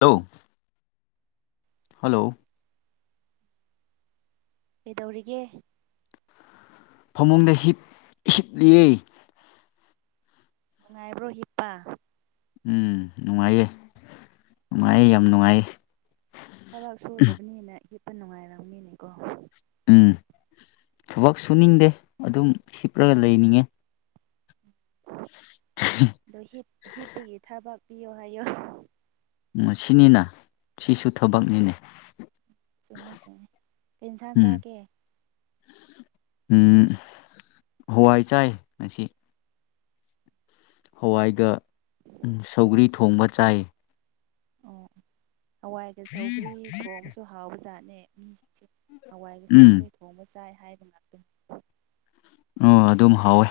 hello hello ꯀꯩꯗꯧꯔꯤꯒꯦ ꯐꯃꯨꯡꯗ ꯍꯤꯞꯂꯤꯌꯦ ꯅꯨꯡꯉꯥꯏꯕ꯭ꯔꯣ ꯍꯤꯞꯄꯥ ꯎꯝ ꯅꯨꯡꯉꯥꯏꯌꯦ ꯅꯨꯡꯉꯥꯏꯌꯦ ꯌꯥꯝ ꯅꯨꯡꯉꯥꯏꯌꯦ ꯊꯕꯛ ꯁꯨꯗꯕꯅꯤꯅ ꯍꯤꯞꯄ ꯅꯨꯡꯉꯥꯏꯔꯝꯅꯤꯅꯦꯀꯣ ꯎꯝ ꯊꯕꯛ ꯁꯨꯅꯤꯡꯗꯦ ꯑꯗꯨꯝ ꯍꯤꯞꯂꯒ ꯂꯩꯅꯤꯡꯉꯦ ꯍꯤꯞꯄꯒꯤ ꯊꯕꯛ ꯄꯤꯌꯣ ꯍꯥꯏꯌꯣ ꯁꯤꯅꯤꯅ ꯁꯤꯁꯨ ꯊꯕꯛꯅꯤꯅꯦ ꯆꯨꯝꯃꯦ ꯆꯨꯝꯃꯦ ꯀꯦꯟꯁꯥꯡ ꯆꯥꯒꯦ ꯎ ꯍꯋꯥꯏ ꯆꯥꯏ ꯉꯁꯤ ꯍꯋꯥꯏꯒ ꯁꯧꯒ꯭ꯔꯤ ꯊꯣꯡꯕ ꯆꯥꯏ ꯑꯣ ꯍꯋꯥꯏꯒ ꯁꯧꯒ꯭ꯔꯤ ꯊꯣꯡꯕꯁꯨ ꯍꯥꯎꯕ ꯖꯥꯠꯅꯦ ꯍꯋꯥꯏꯒ ꯎꯝ ꯁꯧꯒꯔꯤ ꯊꯣꯡꯕ ꯆꯥꯏ ꯍꯥꯏꯕ ꯉꯥꯛꯇꯅꯤ ꯑꯣ ꯑꯗꯨꯝ ꯍꯥꯎꯋꯦ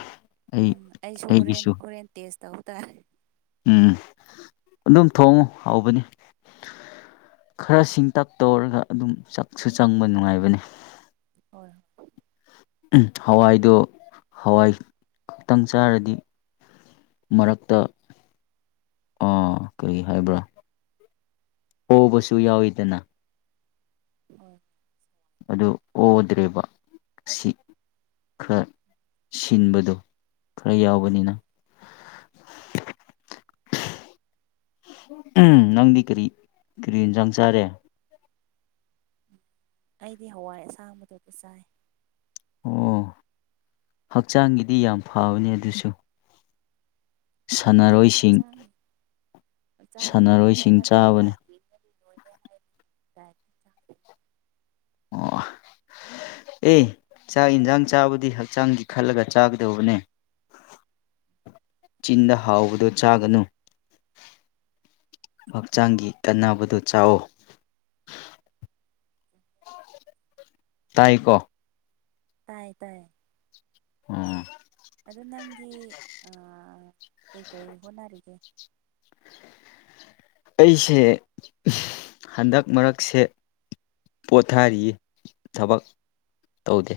ꯑꯩ ꯑꯩꯁꯨ ꯍꯣꯔꯦꯟ ꯑꯩꯒꯤꯁꯨ ꯍꯣꯔꯦꯟ ꯇꯦꯁ ꯇꯧ ꯇꯔꯦ ꯎꯝ ꯑꯗꯨꯝ ꯊꯣꯡꯉꯨ ꯍꯥꯎꯧꯕꯅꯤ ꯈꯔꯁꯤꯡ ꯇꯛ ꯇꯧꯔꯒ ꯑꯗꯨꯝ ꯆꯥꯛꯁꯨ ꯆꯪꯕ ꯅꯨꯡꯉꯥꯏꯕꯅꯤ ꯍꯣꯏ ꯍꯣꯏ ꯍꯋꯥꯏꯗꯣ ꯍꯋꯥꯏ ꯈꯛꯇꯪ ꯆꯥꯔꯗꯤ ꯃꯔꯛꯇ ꯀꯔꯤ ꯍꯥꯏꯕ꯭ꯔꯥ ꯍꯣꯕꯁꯨ ꯌꯥꯎꯏꯤꯗꯅ ꯑꯝ ꯑꯗꯨ ꯑꯣꯗ꯭ꯔꯦꯔꯤꯕ ꯁꯤ ꯈꯔ ꯁꯤꯟꯕꯗꯣ ꯈꯔ ꯌꯥꯎꯕꯅꯤꯅ [inaudible] ꯅꯪꯗꯤ ꯀꯔꯤ ꯀꯔꯤ ꯌꯦꯟꯖꯥꯡ ꯆꯥꯔꯦ ꯑꯩꯗꯤ ꯍꯋꯥꯏ ꯑꯁꯥꯡꯕꯗꯨ ꯆꯥꯏ ꯑꯣ ꯍꯛꯆꯥꯡꯒꯤꯗꯤ ꯌꯥꯝ ꯐꯕꯅꯦ ꯑꯗꯨꯁꯨ ꯈꯪꯗꯦꯗ ꯁꯥꯟꯅꯔꯣꯏꯁꯤꯡ ꯍꯥꯆꯥꯥꯛ ꯃꯆꯥꯡꯒꯤ ꯐꯕ꯭ꯔꯥ ꯁꯥꯟꯅꯔꯣꯏꯁꯤꯡ ꯐꯠꯇꯕ꯭ꯔꯥ ꯆꯥꯕꯅꯦ ꯌꯦꯅꯗꯤ ꯂꯣꯏꯔꯦ ꯍꯥꯏꯔꯤꯅꯤ [inaudible] ꯑꯣ ꯑꯦ ꯆꯥꯛ ꯌꯦꯟꯁꯥꯡ ꯆꯥꯕꯨꯗꯤ ꯍꯛꯆꯥꯡꯒꯤ ꯈꯜꯂꯒ ꯆꯥꯒꯗꯧꯕꯅꯦ [inaudible] ꯆꯤꯟꯗ ꯍꯥꯎꯕꯗꯨ ꯆꯥꯒꯅꯨ ꯗꯥꯏꯠ ꯍꯛꯆꯥꯡꯒꯤ ꯀꯥꯟꯅꯕꯗꯨ ꯆꯥꯑꯣ ꯇꯥꯏꯀꯣ ꯇꯥꯏ ꯇꯥꯏ ꯎꯝ ꯑ ꯀꯩꯀꯩ ꯍꯣꯠꯅꯔꯤꯒꯦ ꯑꯩꯁꯦ ꯍꯟꯗꯛ ꯃꯔꯛꯁꯦ ꯄꯣꯊꯥꯔꯤ ꯊꯕꯛ ꯇꯧꯗꯦ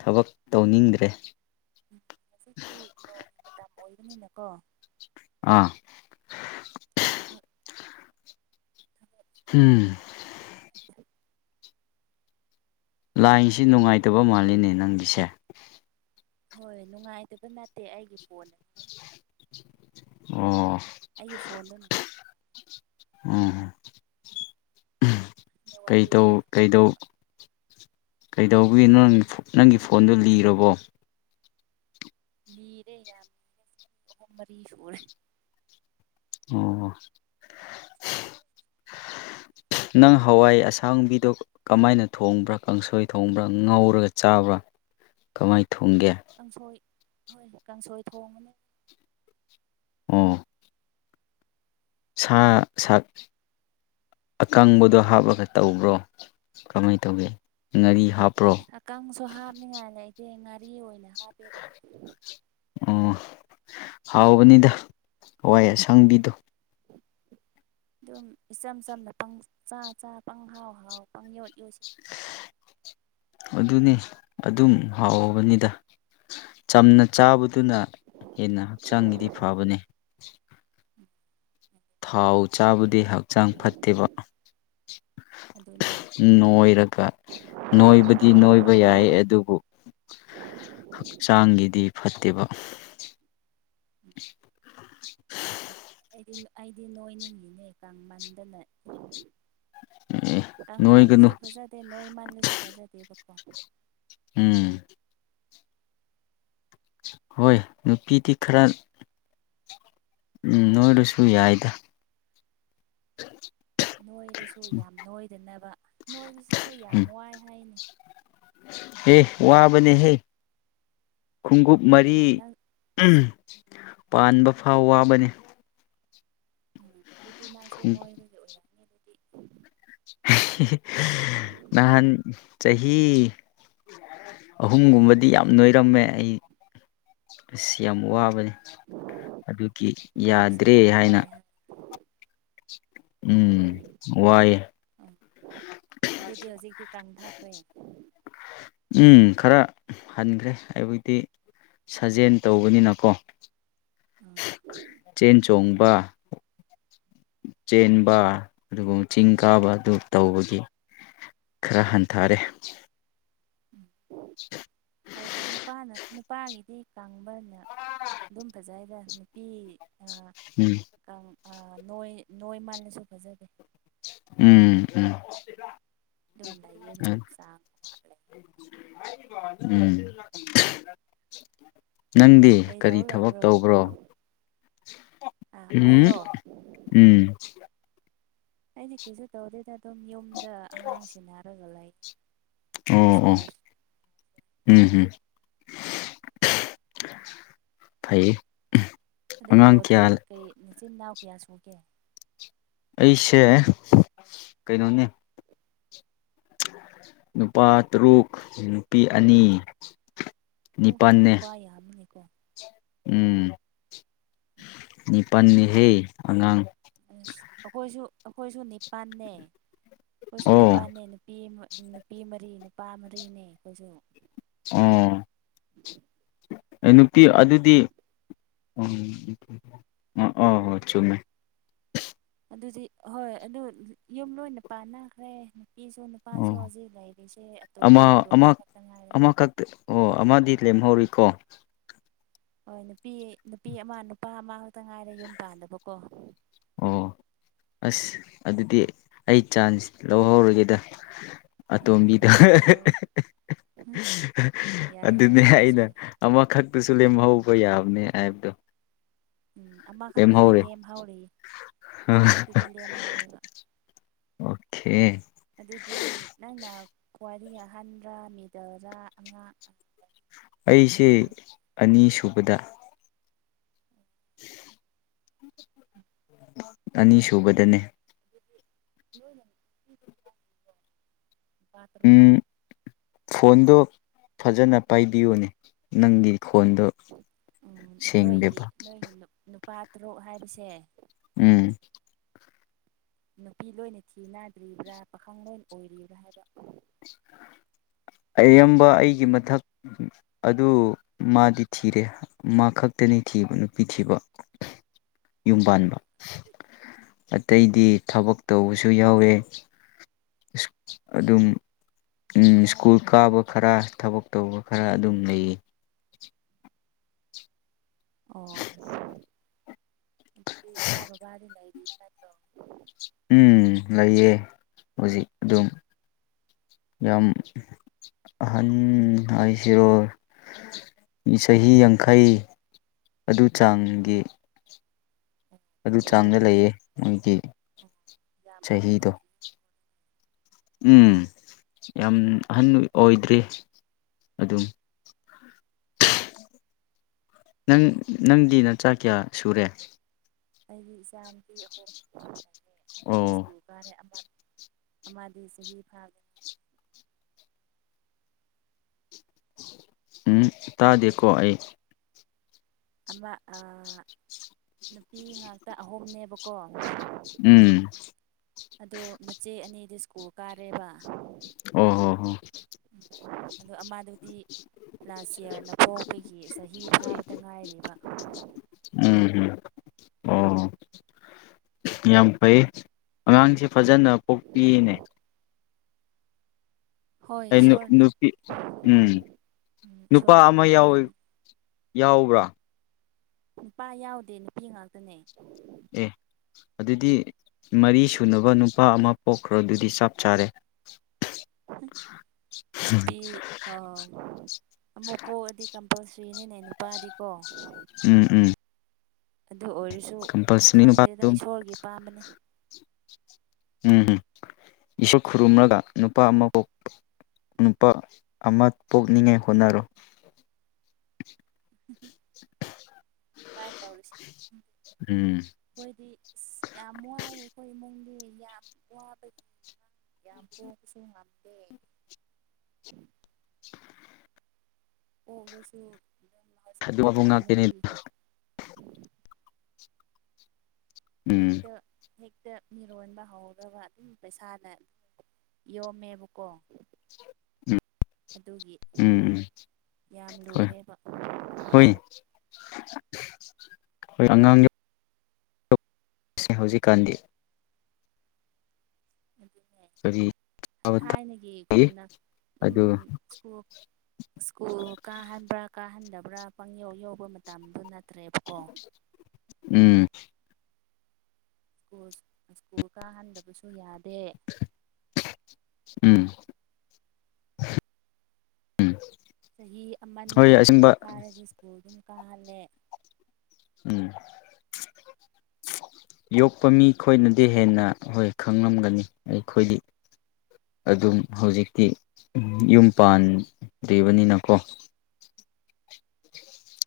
ꯊꯕꯛ ꯇꯧꯅꯤꯡꯗ꯭ꯔꯦ ꯍꯧꯖꯤꯛꯇꯤ ꯅꯣꯡ ꯃꯇꯝ ꯑꯣꯏꯕꯅꯤꯅꯀꯣ ꯑꯥ ꯊꯕꯛ ꯎꯝ ꯂꯥꯏꯁꯤ ꯅꯨꯡꯉꯥꯏꯇꯕ ꯃꯥꯜꯂꯤꯅꯦ ꯅꯪꯒꯤꯁꯦ ꯍꯣꯏ ꯅꯨꯡꯉꯥꯏꯇꯕ ꯅꯠꯇꯦ ꯑꯩꯒꯤ ꯐꯣꯟ ꯑꯣ ꯑꯩꯒꯤ ꯐꯣꯟꯣꯟ ꯎꯝ ꯀꯩ ꯅꯦꯠꯋꯥꯛꯇꯤ ꯇꯧ ꯑꯗꯨꯝ ꯀꯩꯗꯧ ꯀꯩꯗꯧꯕꯒꯤꯅꯣ ꯅꯪꯒꯤ ꯐꯣꯟꯗꯣ ꯂꯤꯔꯕꯣ ꯂꯤꯔꯦ ꯌꯥꯝ ꯑꯍꯨꯝ ꯃꯔꯤ ꯁꯨꯔꯦ ꯑꯣ ꯅꯪ ꯍꯋꯥꯏ ꯑꯁꯥꯡꯕꯤꯗꯣ ꯀꯃꯥꯏꯅ ꯊꯣꯡꯕ꯭ꯔꯥ ꯀꯥꯡꯁꯣꯏ ꯊꯣꯡꯕ꯭ꯔꯥ ꯉꯧꯔꯒ ꯆꯥꯕ꯭ꯔꯥ ꯀꯃꯥꯏ ꯊꯣꯡꯒꯦ ꯀꯥꯡꯁꯣꯏ ꯍꯣꯏ ꯀꯥꯡꯁꯣꯏ ꯊꯣꯡꯉꯅꯤ ꯎ ꯁꯥ ꯁꯥꯛ ꯑꯀꯪꯕꯗꯣ ꯍꯥꯞꯄꯒ ꯇꯧꯕ꯭ꯔꯣ ꯀꯃꯥꯏꯅ ꯇꯧꯒꯦ ꯉꯥꯔꯤ ꯍꯥꯞꯄ꯭ꯔꯣ ꯑꯀꯪꯕꯁꯨ ꯍꯥꯞꯅꯤꯡꯉꯥꯏ ꯂꯩꯇꯦ ꯉꯥꯔꯤ ꯑꯣꯏꯅ ꯍꯥꯞꯄꯦꯗ ꯑꯣ ꯍꯥꯎꯕꯅꯤꯗ ꯍ꯭ꯥꯋꯏ ꯑꯁꯪꯕꯤꯗꯣ ꯑꯗꯨꯝ ꯏꯆꯝ ꯆꯝꯅ ꯄꯪ ꯆ ꯆꯥ ꯄꯪ ꯍꯥꯎ ꯍꯥꯎ ꯄꯪ ꯌꯣꯠ ꯌꯣꯠꯁꯤ ꯑꯗꯨꯅꯤ ꯑꯗꯨꯝ ꯍꯥꯎꯕꯅꯤꯗ ꯆꯝꯅ ꯆꯥꯕꯗꯨꯅ ꯍꯦꯟꯅ ꯍꯛꯆꯥꯡꯒꯤꯗꯤ ꯐꯕꯅꯦ ꯊꯥꯎ ꯆꯥꯕꯨꯗꯤ ꯍꯛꯆꯥꯡ ꯐꯠꯇꯦꯕ ꯑꯗꯨꯅꯦ ꯅꯣꯏꯔꯒ ꯅꯣꯏꯕꯗꯤ ꯅꯣꯏꯕ ꯌꯥꯏ ꯑꯗꯨꯕꯨ ꯍꯛꯆꯥꯡꯒꯤꯗꯤ ꯐꯠꯇꯦꯕ ꯑꯩꯗꯤ ꯑꯩꯗꯤ ꯅꯣꯏꯅꯤꯡꯉꯤꯅꯦ ꯀꯥꯡꯃꯟꯗꯅ ꯑꯦ ꯑꯪ ꯃꯥꯥꯟꯂ ꯅꯣꯏꯒꯅꯨ ꯁꯣꯐꯦ ꯅꯣꯡꯣꯏ ꯃꯥꯥꯟꯂꯤ ꯁꯣꯐꯥꯦ ꯐ ꯎꯝ ꯍꯣꯏ ꯅꯨꯄꯤꯗꯤ ꯈꯔ ꯎꯝ ꯅꯣꯏꯔꯨꯁꯨ ꯌꯥꯏꯗ [inaudible] ꯅꯣꯏꯗꯨꯁꯨ ꯌꯥꯝ ꯅꯣꯏꯗꯅꯕ ꯅꯣꯏꯕꯁꯤꯁꯨ ꯌꯥꯝ ꯎꯝ ꯋꯥꯏ ꯍꯥꯏꯅꯤ ꯑꯦ ꯋꯥꯕꯅꯦꯍꯦ ꯈꯣꯡꯎꯞ ꯃꯔꯤ ꯑꯣ ꯅꯪ ꯄꯥꯟꯕ ꯐꯥꯎ ꯋꯥꯕꯅꯤ ꯎꯝ ꯑꯗꯨꯗꯤ ꯅꯪꯁꯨ ꯅꯣꯏꯕꯗ ꯑꯣꯏꯔꯛꯑꯅꯤ ꯅꯍꯥꯟ ꯆꯍꯤ ꯑꯍꯨꯝꯒꯨꯝꯕꯗꯤ ꯌꯥꯝ ꯅꯣꯏꯔꯝꯃꯦ ꯑꯩ ꯑꯁ ꯌꯥꯝ ꯋꯥꯕꯅꯤ ꯑꯗꯨꯒꯤ ꯅꯣꯏꯕꯁꯦ ꯌꯥꯗ꯭ꯔꯦ ꯌꯥꯝ ꯍꯥꯏꯅ ꯋꯥꯏ ꯍꯥꯏ ꯎꯝ ꯋꯥꯏ ꯎ ꯑꯗꯨꯗꯤ ꯍꯧꯖꯤꯛꯇꯤ ꯀꯥꯡꯊꯈ꯭ꯔꯦ ꯎꯝ ꯈꯔ ꯍꯟꯈ꯭ꯔꯦ ꯍꯥꯏꯕꯗꯤ ꯁꯥꯖꯦꯜ ꯇꯧꯕꯅꯤꯅꯀꯣ ꯎꯝ ꯆꯦꯟ ꯆꯣꯡꯕ ꯕꯥ ꯆꯦꯟꯕ ꯑꯗꯨꯒ ꯆꯤꯡ ꯀꯥꯕ ꯑꯗꯨ ꯇꯧꯕꯒꯤ ꯈꯔ ꯍꯟꯊꯔꯦ ꯎꯝ ꯐꯔꯦ ꯐꯔꯦ ꯅꯨꯄꯥꯅ ꯅꯨꯄꯥꯒꯤꯗꯤ ꯀꯪꯕꯅꯦ ꯑꯗꯨꯝ ꯐꯖꯩꯗ ꯅꯨꯄꯤ ꯎꯝ ꯑ ꯅꯣꯏ ꯅꯣꯏ ꯃꯥꯜꯂꯁꯨ ꯐꯖꯗꯦ ꯎꯝ ꯎꯝ ꯑꯗꯨ ꯂꯩꯏꯌꯦ ꯑꯗꯨ ꯅꯥꯡꯉ ꯎꯝ ꯅꯪꯗꯤ ꯀꯩꯗꯧ ꯀꯔꯤ ꯊꯕꯛ ꯂꯩꯕ꯭ꯔꯣ ꯇꯧꯕ꯭ꯔꯣ ꯑꯥ ꯎꯝ ꯑꯩꯔꯣ ꯎꯝ ꯑꯩꯅ ꯀꯩꯁꯨ ꯇꯧꯗꯦꯗ ꯑꯗꯨꯝ ꯌꯨꯝꯗ ꯑꯉꯥꯡꯁꯦꯟꯅꯔꯒ ꯂꯩ ꯑꯣ ꯍꯥꯎꯁ ꯑꯣ ꯋꯥꯏꯐ ꯎꯝ ꯍꯝ ꯐꯩꯌꯦ ꯑꯗꯨ ꯑꯉꯥꯡ ꯕ꯭ꯔꯣꯗꯤ ꯀꯌꯥ ꯀꯩ ꯃꯆꯤꯟ ꯏꯅꯥꯎ ꯀꯌꯥ ꯁꯨꯒꯦ ꯑꯩꯁꯦ ꯀꯩꯅꯣꯅꯦ ꯅꯨꯄꯥ ꯇꯔꯨꯛ ꯅꯨꯄꯤ ꯑꯅꯤ ꯑꯣ ꯅꯤꯄꯥꯜꯅꯦ ꯅꯨꯄꯥ ꯌꯥꯕꯅꯦꯀꯣ ꯎꯝ ꯎꯝ [inaudible] ꯅꯤꯄꯜꯅꯤꯍꯦ ꯑꯉꯥꯡ ꯑꯁ ꯑꯩꯈꯣꯏꯁꯨ ꯑꯩꯈꯣꯏꯁꯨ ꯅꯤꯄꯥꯜꯅꯦ ꯑꯩꯈꯣꯏꯁꯨ ꯑꯣ ꯅꯤꯄꯥꯜꯅꯦ ꯅꯨꯄꯤ ꯅꯨꯄꯤ ꯃꯔꯤ ꯅꯨꯄꯥ ꯃꯔꯤꯅꯦ ꯑꯈꯣꯢꯁꯨ ꯑꯣ ꯑꯩ ꯅꯨꯄꯤ ꯑꯗꯨꯗꯤ [unintelligible] ꯑꯗꯨꯗꯤ ꯍꯣꯏ ꯑꯗꯨ ꯌꯨꯝ ꯂꯣꯏꯅ ꯄꯥꯟꯅꯈ꯭ꯔꯦ ꯅꯨꯄꯤꯁꯨ ꯅꯨꯄꯥꯁꯨ ꯑꯣ ꯍꯧꯖꯤꯛ ꯂꯩꯔꯤꯁꯦ ꯑꯇꯣꯝꯕꯤ ꯑꯃ ꯑꯇꯣꯝꯕ ꯑꯃ ꯈꯛꯇ ꯉꯥꯏꯔꯦ ꯑꯃꯈꯛꯇ ꯑꯣ ꯑꯃꯗꯤ ꯂꯦꯝꯍꯧꯔꯤꯀꯣ ꯍꯣꯏ ꯅꯨꯄꯤ ꯅꯨꯄꯤ ꯑꯃ ꯅꯨꯄꯥ ꯑꯃ ꯈꯛꯇ ꯉꯥꯏꯔꯦ ꯌꯨꯝ ꯄꯥꯟꯗꯕꯀꯣ ꯑꯣ ꯑꯁ ꯑꯗꯨꯗꯤ ꯑꯩ ꯆꯥꯟꯁ ꯂꯧꯍꯧꯔꯒꯦꯗ ꯎꯝ ꯑꯇꯣꯝꯕꯤꯗ ꯂꯧꯔꯣ ꯂꯧꯔꯣ ꯎꯝ ꯌꯥꯏ ꯌꯥꯏ ꯑꯗꯨꯅꯦ ꯑꯗꯨꯁꯨ ꯑꯩꯅ ꯑꯃꯈꯛ ꯑꯗꯨꯁꯨ ꯂꯦꯝꯍꯧꯕ ꯌꯥꯕꯅꯦ ꯍꯥꯏꯕꯗꯣ ꯎꯝ ꯑꯃꯈꯛꯇꯗꯤ ꯂꯦꯝꯍꯧꯔꯦ ꯂꯦꯝꯍꯥꯎꯔꯤ ꯑ ꯈꯛꯇꯗꯤ ꯂꯦꯝ ꯍꯥꯎꯋꯦꯕ ꯑꯣꯀꯦ ꯑꯗꯨꯗꯤ ꯅꯪꯅ ꯋꯥꯔꯤ ꯑꯍꯟꯕ ꯃꯤꯗꯥꯜꯔꯥ ꯑꯉꯥꯡ ꯑꯩꯁꯦ ꯑꯉꯥꯡ ꯑꯅꯤꯁꯨꯕꯗ [unintelligible] ꯑꯅꯤ ꯁꯨꯕꯗꯅꯦ [unintelligible] ꯎꯝ ꯐꯣꯟꯗꯣ ꯐꯖꯅ ꯄꯥꯏꯕꯤꯌꯨꯅꯦ ꯅꯪꯒꯤ ꯐꯣꯟꯗꯣ ꯎꯝ ꯅꯣꯏꯒꯤ ꯁꯦꯡꯗꯦꯕ ꯅꯣꯏꯒꯤ ꯅꯨꯄꯥ ꯇꯔꯨꯛ ꯍꯥꯏꯕꯁꯦ ꯎꯝ ꯅꯨꯄꯤ ꯂꯣꯏꯅ ꯊꯤꯅꯥꯗ꯭ꯔꯤꯕ꯭ꯔꯥ ꯄꯥꯈꯪ ꯂꯣꯏ ꯑꯣꯏꯔꯤꯕ꯭ꯔꯥ ꯍꯥꯏꯕ ꯑꯌꯥꯝꯕ ꯑꯩꯒꯤ ꯃꯊꯛ ꯑꯗꯨ ꯃꯥꯗꯤ ꯊꯤꯔꯦ ꯃꯥ ꯈꯛꯇꯅꯤ ꯊꯤ ꯊꯤꯕ ꯅꯨꯄꯤ ꯊꯤꯕ ꯌꯨꯝ ꯑꯣ ꯄꯥꯟꯕ ꯑꯇꯩꯗꯤ ꯊꯕꯛ ꯇꯧꯕꯁꯨ ꯌꯥꯎꯋꯦ ꯑꯗꯨꯝ ꯁ꯭ꯀꯨꯜ ꯀꯥꯕ ꯈꯔ ꯊꯕꯛ ꯇꯧꯕ ꯈꯔ ꯑꯗꯨꯝ ꯂꯩꯌꯦ ꯑꯣ [inaudible] ꯑꯗꯨꯗꯤ ꯢꯃꯥ ꯕꯕꯗꯤ ꯂꯩꯂꯤꯕ ꯀꯠꯇ꯭ꯔꯣ ꯎꯝ ꯂꯩꯌꯦ ꯍꯧꯖꯤꯛ ꯑꯗꯨꯝ ꯌꯥꯝ ꯑꯍꯟ ꯍꯥꯏꯁꯤꯔꯣ ꯆꯍꯤ ꯌꯥꯡꯈꯩ ꯑꯗꯨ ꯆꯥꯡꯒꯤ ꯑꯗꯨ ꯆꯥꯡꯗ ꯂꯩꯌꯦ ꯃꯣꯏꯒꯤ ꯑꯣ ꯌꯥꯝ ꯑꯍꯟ ꯆꯍꯤꯗꯣ ꯑꯣꯏꯗ꯭ꯔꯤ ꯎꯝ ꯌꯥꯝ ꯑꯍꯟ ꯑꯣꯏꯗ꯭ꯔꯤ ꯑꯗꯨꯝ ꯅꯪ ꯅꯪꯗꯤ ꯅꯆꯥ ꯀꯌꯥ ꯁꯨꯔꯦ ꯑꯩꯒꯤ ꯏꯆꯥꯅꯨꯄꯤ ꯑꯍꯨꯝ ꯂꯩꯌꯦ ꯑꯅꯤꯗꯤ ꯑꯣ ꯁ꯭ꯀꯨꯜ ꯀꯥꯔꯦ ꯑꯃ ꯑꯃꯗꯤ ꯆꯍꯤ ꯐꯥꯕꯦ ꯎꯝ ꯇꯥꯗꯀꯣ ꯑꯩ ꯑꯃ ꯅꯨꯄꯤ ꯉꯥꯛꯇ ꯑꯍꯨꯝꯅꯦꯕꯀꯣ ꯎꯝ ꯑꯗꯣ ꯃꯆꯦ ꯑꯅꯤꯗꯤ ꯁ꯭ꯀꯨꯜ ꯀꯥꯔꯦꯕ ꯑ ꯍ ꯑꯣ ꯑꯃꯥꯗꯨꯗꯤ ꯂꯥꯁ ꯌꯌꯥꯔꯅ ꯄꯣꯛꯕꯒꯤ ꯆꯍꯤ ꯐꯥꯕꯗ ꯉꯥꯏꯔꯤꯕ ꯎꯝ ꯑꯣ ꯌꯥꯝ ꯐꯩ ꯑꯉꯥꯡꯁꯦ ꯐꯖꯅ ꯄꯣꯛꯄꯤꯅꯦ ꯍꯣꯏ ꯑ ꯅꯨ ꯏꯁꯣꯔꯅ ꯅꯨꯄꯤ ꯎꯝ ꯎꯝ ꯅꯨꯄꯥ ꯏꯁꯣꯔꯅ ꯑꯃ ꯌꯥꯎꯋ ꯄꯤꯕꯤ ꯌꯥꯎꯕ꯭ꯔꯥ ꯅꯨꯄꯥ ꯌꯥꯎꯗꯦ ꯅꯨꯄꯤ ꯉꯥꯛꯇꯅꯦ ꯎ ꯑꯗꯨꯗꯤ ꯃꯔꯤ ꯁꯨꯅꯕ ꯅꯨꯄꯥ ꯑꯃ ꯄꯣꯛꯈ꯭ꯔ ꯑꯗꯨꯗꯤ ꯆꯞ ꯆꯥꯔꯦ ꯅꯨꯄꯤ ꯑ ꯑꯃꯨꯛꯄꯥꯎ ꯑꯗꯨꯗꯤ ꯅꯨꯄꯥ ꯁ꯭ꯔꯤꯅꯤꯅꯦ ꯅꯨꯄꯥꯗꯤꯀꯣ ꯎꯝ ꯎꯝ ꯑꯗꯨ ꯑꯣꯏꯔꯁꯨ ꯀꯝꯄꯜꯁꯔꯤ ꯅꯨꯄꯥ ꯈꯪꯗꯦꯗ ꯑꯗꯨꯝ ꯏꯁꯣꯔꯒꯤ ꯄꯥꯝꯕꯅꯤ ꯎꯝꯝ ꯏꯁꯨꯛ ꯈꯨꯔꯨꯝꯂꯒ ꯅꯨꯄꯥ ꯑꯃ ꯀꯣꯛ ꯅꯨꯄꯥ ꯑꯃ ꯄꯣꯛꯅꯤꯡꯉꯥꯏ ꯍꯣꯠꯅꯔꯣ ꯎ [inaudible] ꯑꯗꯨꯕꯥꯥꯏ ꯇꯧꯔꯤꯁꯤꯦ ꯎꯝ ꯑꯩꯈꯣꯏꯗꯤ ꯌꯥꯝ ꯋꯥꯏ ꯑꯩꯈꯣꯏ ꯏꯃꯨꯡꯗꯤk... ꯌꯥꯝ ꯄꯕ ꯌꯥꯝ ꯄꯕꯁꯨ ꯉꯝꯗꯦ [unintelligible] ꯑꯣꯕꯁꯨ ꯑꯗꯨꯕꯨꯡ ꯉꯥꯛꯇꯅꯤꯗ ꯎꯝ ꯍꯦꯛꯇ ꯍꯦꯛꯇ ꯃꯤꯔꯣꯟꯕ ꯍꯧꯗꯕ ꯑꯗꯨꯝ ꯄꯩꯁꯥꯅ ꯌꯣ ꯃꯦꯕꯨꯀꯣ ꯎꯝ ꯑꯗꯨꯒꯤ ꯎꯝ ꯎꯝ ꯌꯥꯝ ꯍꯣꯏ ꯂꯨꯔꯦꯕ ꯍꯣꯏ ꯍꯣꯏ ꯑꯉꯥꯡ ꯍꯧꯖꯤꯛꯀꯥꯟꯗꯤ ꯎꯝ ꯁꯔꯤ ꯊꯥꯏꯅꯒꯤꯒꯨꯝꯅ ꯑꯗꯨꯝ ꯑꯗꯨ ꯁ꯭ꯀꯨꯜ ꯁ꯭ꯀꯨꯜ ꯀꯥꯍꯟꯕ꯭ꯔꯥ ꯀꯥꯍꯟꯗꯕ꯭ꯔꯥ ꯄꯪ ꯌꯧ ꯌꯧꯕ ꯃꯇꯝꯗꯨ ꯅ ꯎꯝ ꯁꯀꯨꯜ ꯁ꯭ꯀꯨꯜ ꯀꯥꯍꯟꯗꯕꯁꯨ ꯌꯥꯗꯦ ꯎꯝ ꯎꯝ ꯆꯍꯤ ꯑꯃꯅꯤ ꯐꯥꯔꯗꯤ ꯁ꯭ꯀꯨꯜ ꯑꯗꯨꯝ ꯀꯥꯍꯜꯂꯦ ꯎꯝ ꯌꯣꯛꯄ ꯃꯤꯈꯣꯏꯅꯗꯤ ꯍꯦꯟꯅ ꯍꯣꯏ ꯈꯪꯂꯝꯒꯅꯤ ꯑꯩꯈꯣꯏꯗꯤ ꯑꯗꯨꯝ ꯍꯧꯖꯤꯛꯇꯤ ꯌꯨꯝ ꯄꯥꯟꯗ꯭ꯔꯤꯕꯅꯤꯅꯀꯣ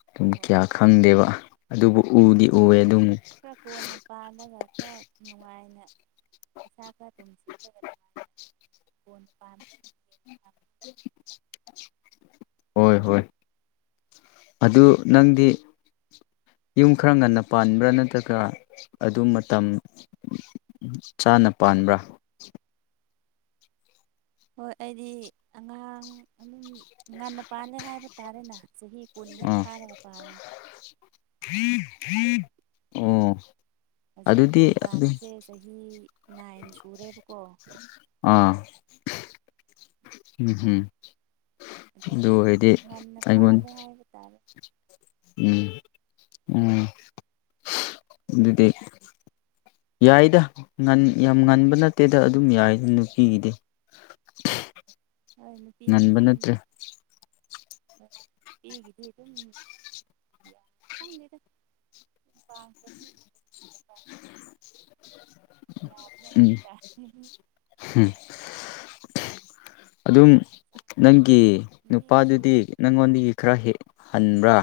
ꯑꯗꯨꯝ ꯍꯣꯏ ꯀꯌꯥ ꯈꯪꯗꯦꯕ ꯑꯗꯨꯕꯨ ꯎꯗꯤ ꯎꯋꯦ ꯑꯗꯨꯝ ꯈꯔ ꯀꯣꯟꯅ ꯄꯥꯜꯂꯒ ꯈꯔ ꯅꯨꯡꯉꯥꯏꯅ ꯏꯁꯥ ꯈ ꯇꯨꯡꯁꯤꯜꯂꯒ ꯅꯨꯡꯉꯥꯏꯅ ꯄꯟ ꯄꯝ ꯍꯣꯏ ꯍꯣꯏ ꯑꯗꯨ ꯅꯪꯗꯤ ꯌꯨꯝ ꯈꯔ ꯉꯟꯅ ꯄꯥꯟꯕ꯭ꯔꯥ ꯅꯠꯇ꯭ꯔꯒ ꯑꯗꯨ ꯃꯇꯝ ꯆꯥꯅ ꯄꯥꯟꯕ꯭ꯔꯥ ꯍꯣꯏ ꯑꯩꯗꯤ ꯑꯉꯥꯡ ꯑꯗꯨꯝ ꯉꯟꯅ ꯄꯥꯜꯂꯦ ꯍꯥꯏꯕ ꯇꯥꯔꯦꯅꯦ ꯆꯍꯤ ꯆꯍꯤ ꯀꯨꯟꯍ ꯐꯥꯔ ꯄ ꯎꯝ ꯍꯧꯖꯤꯛ ꯌꯨꯝ ꯄꯥꯟꯕꯁꯦ ꯆꯍꯤ ꯅꯥꯏꯟ ꯁꯨꯔꯦꯕꯀꯣ ꯑꯥ ꯎꯝ ꯍꯝ ꯑꯗꯒꯤ ꯉꯟꯅ ꯄꯥꯜꯂꯦ ꯍꯥꯏꯕ ꯇꯥꯔꯦ ꯎꯝ ꯎꯝ ꯑꯗꯨꯗꯤ ꯌꯥꯏꯗ ꯌꯥꯝ ꯉꯟꯕ ꯅꯠꯇꯦꯗ ꯑꯗꯨꯝ ꯌꯥꯏ ꯅꯨꯄꯤꯒꯤꯗꯤ [inaudible] ꯍꯣꯏ ꯅꯨꯄꯤꯒꯤꯁ ꯉꯟꯕ ꯑꯗꯨꯝ ꯅꯠꯇ꯭ꯔꯦ ꯍꯦꯒꯗꯦ ꯌꯥꯦꯗ ꯎ ꯌꯥ ꯍꯥꯏ ꯎꯝ ꯑꯗꯨꯝ ꯅꯪꯒꯤ ꯅꯨꯄꯤꯒꯤꯁꯨ ꯅꯨꯄꯥꯗꯨꯗꯤ ꯅꯪꯉꯣꯟꯗꯒꯤ ꯈꯔ ꯍꯦꯛ ꯍꯟꯕ꯭ꯔꯥ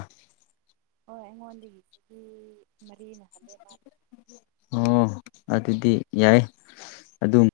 ꯍꯣꯏ ꯑꯩꯉꯣꯟꯗꯒꯤꯁꯤꯁꯨ ꯃꯔꯤꯅ ꯍꯜꯂꯦ ꯃꯥꯦ ꯑꯣ ꯑꯗꯨꯗꯤ ꯌꯥꯏ ꯑꯗꯨꯝ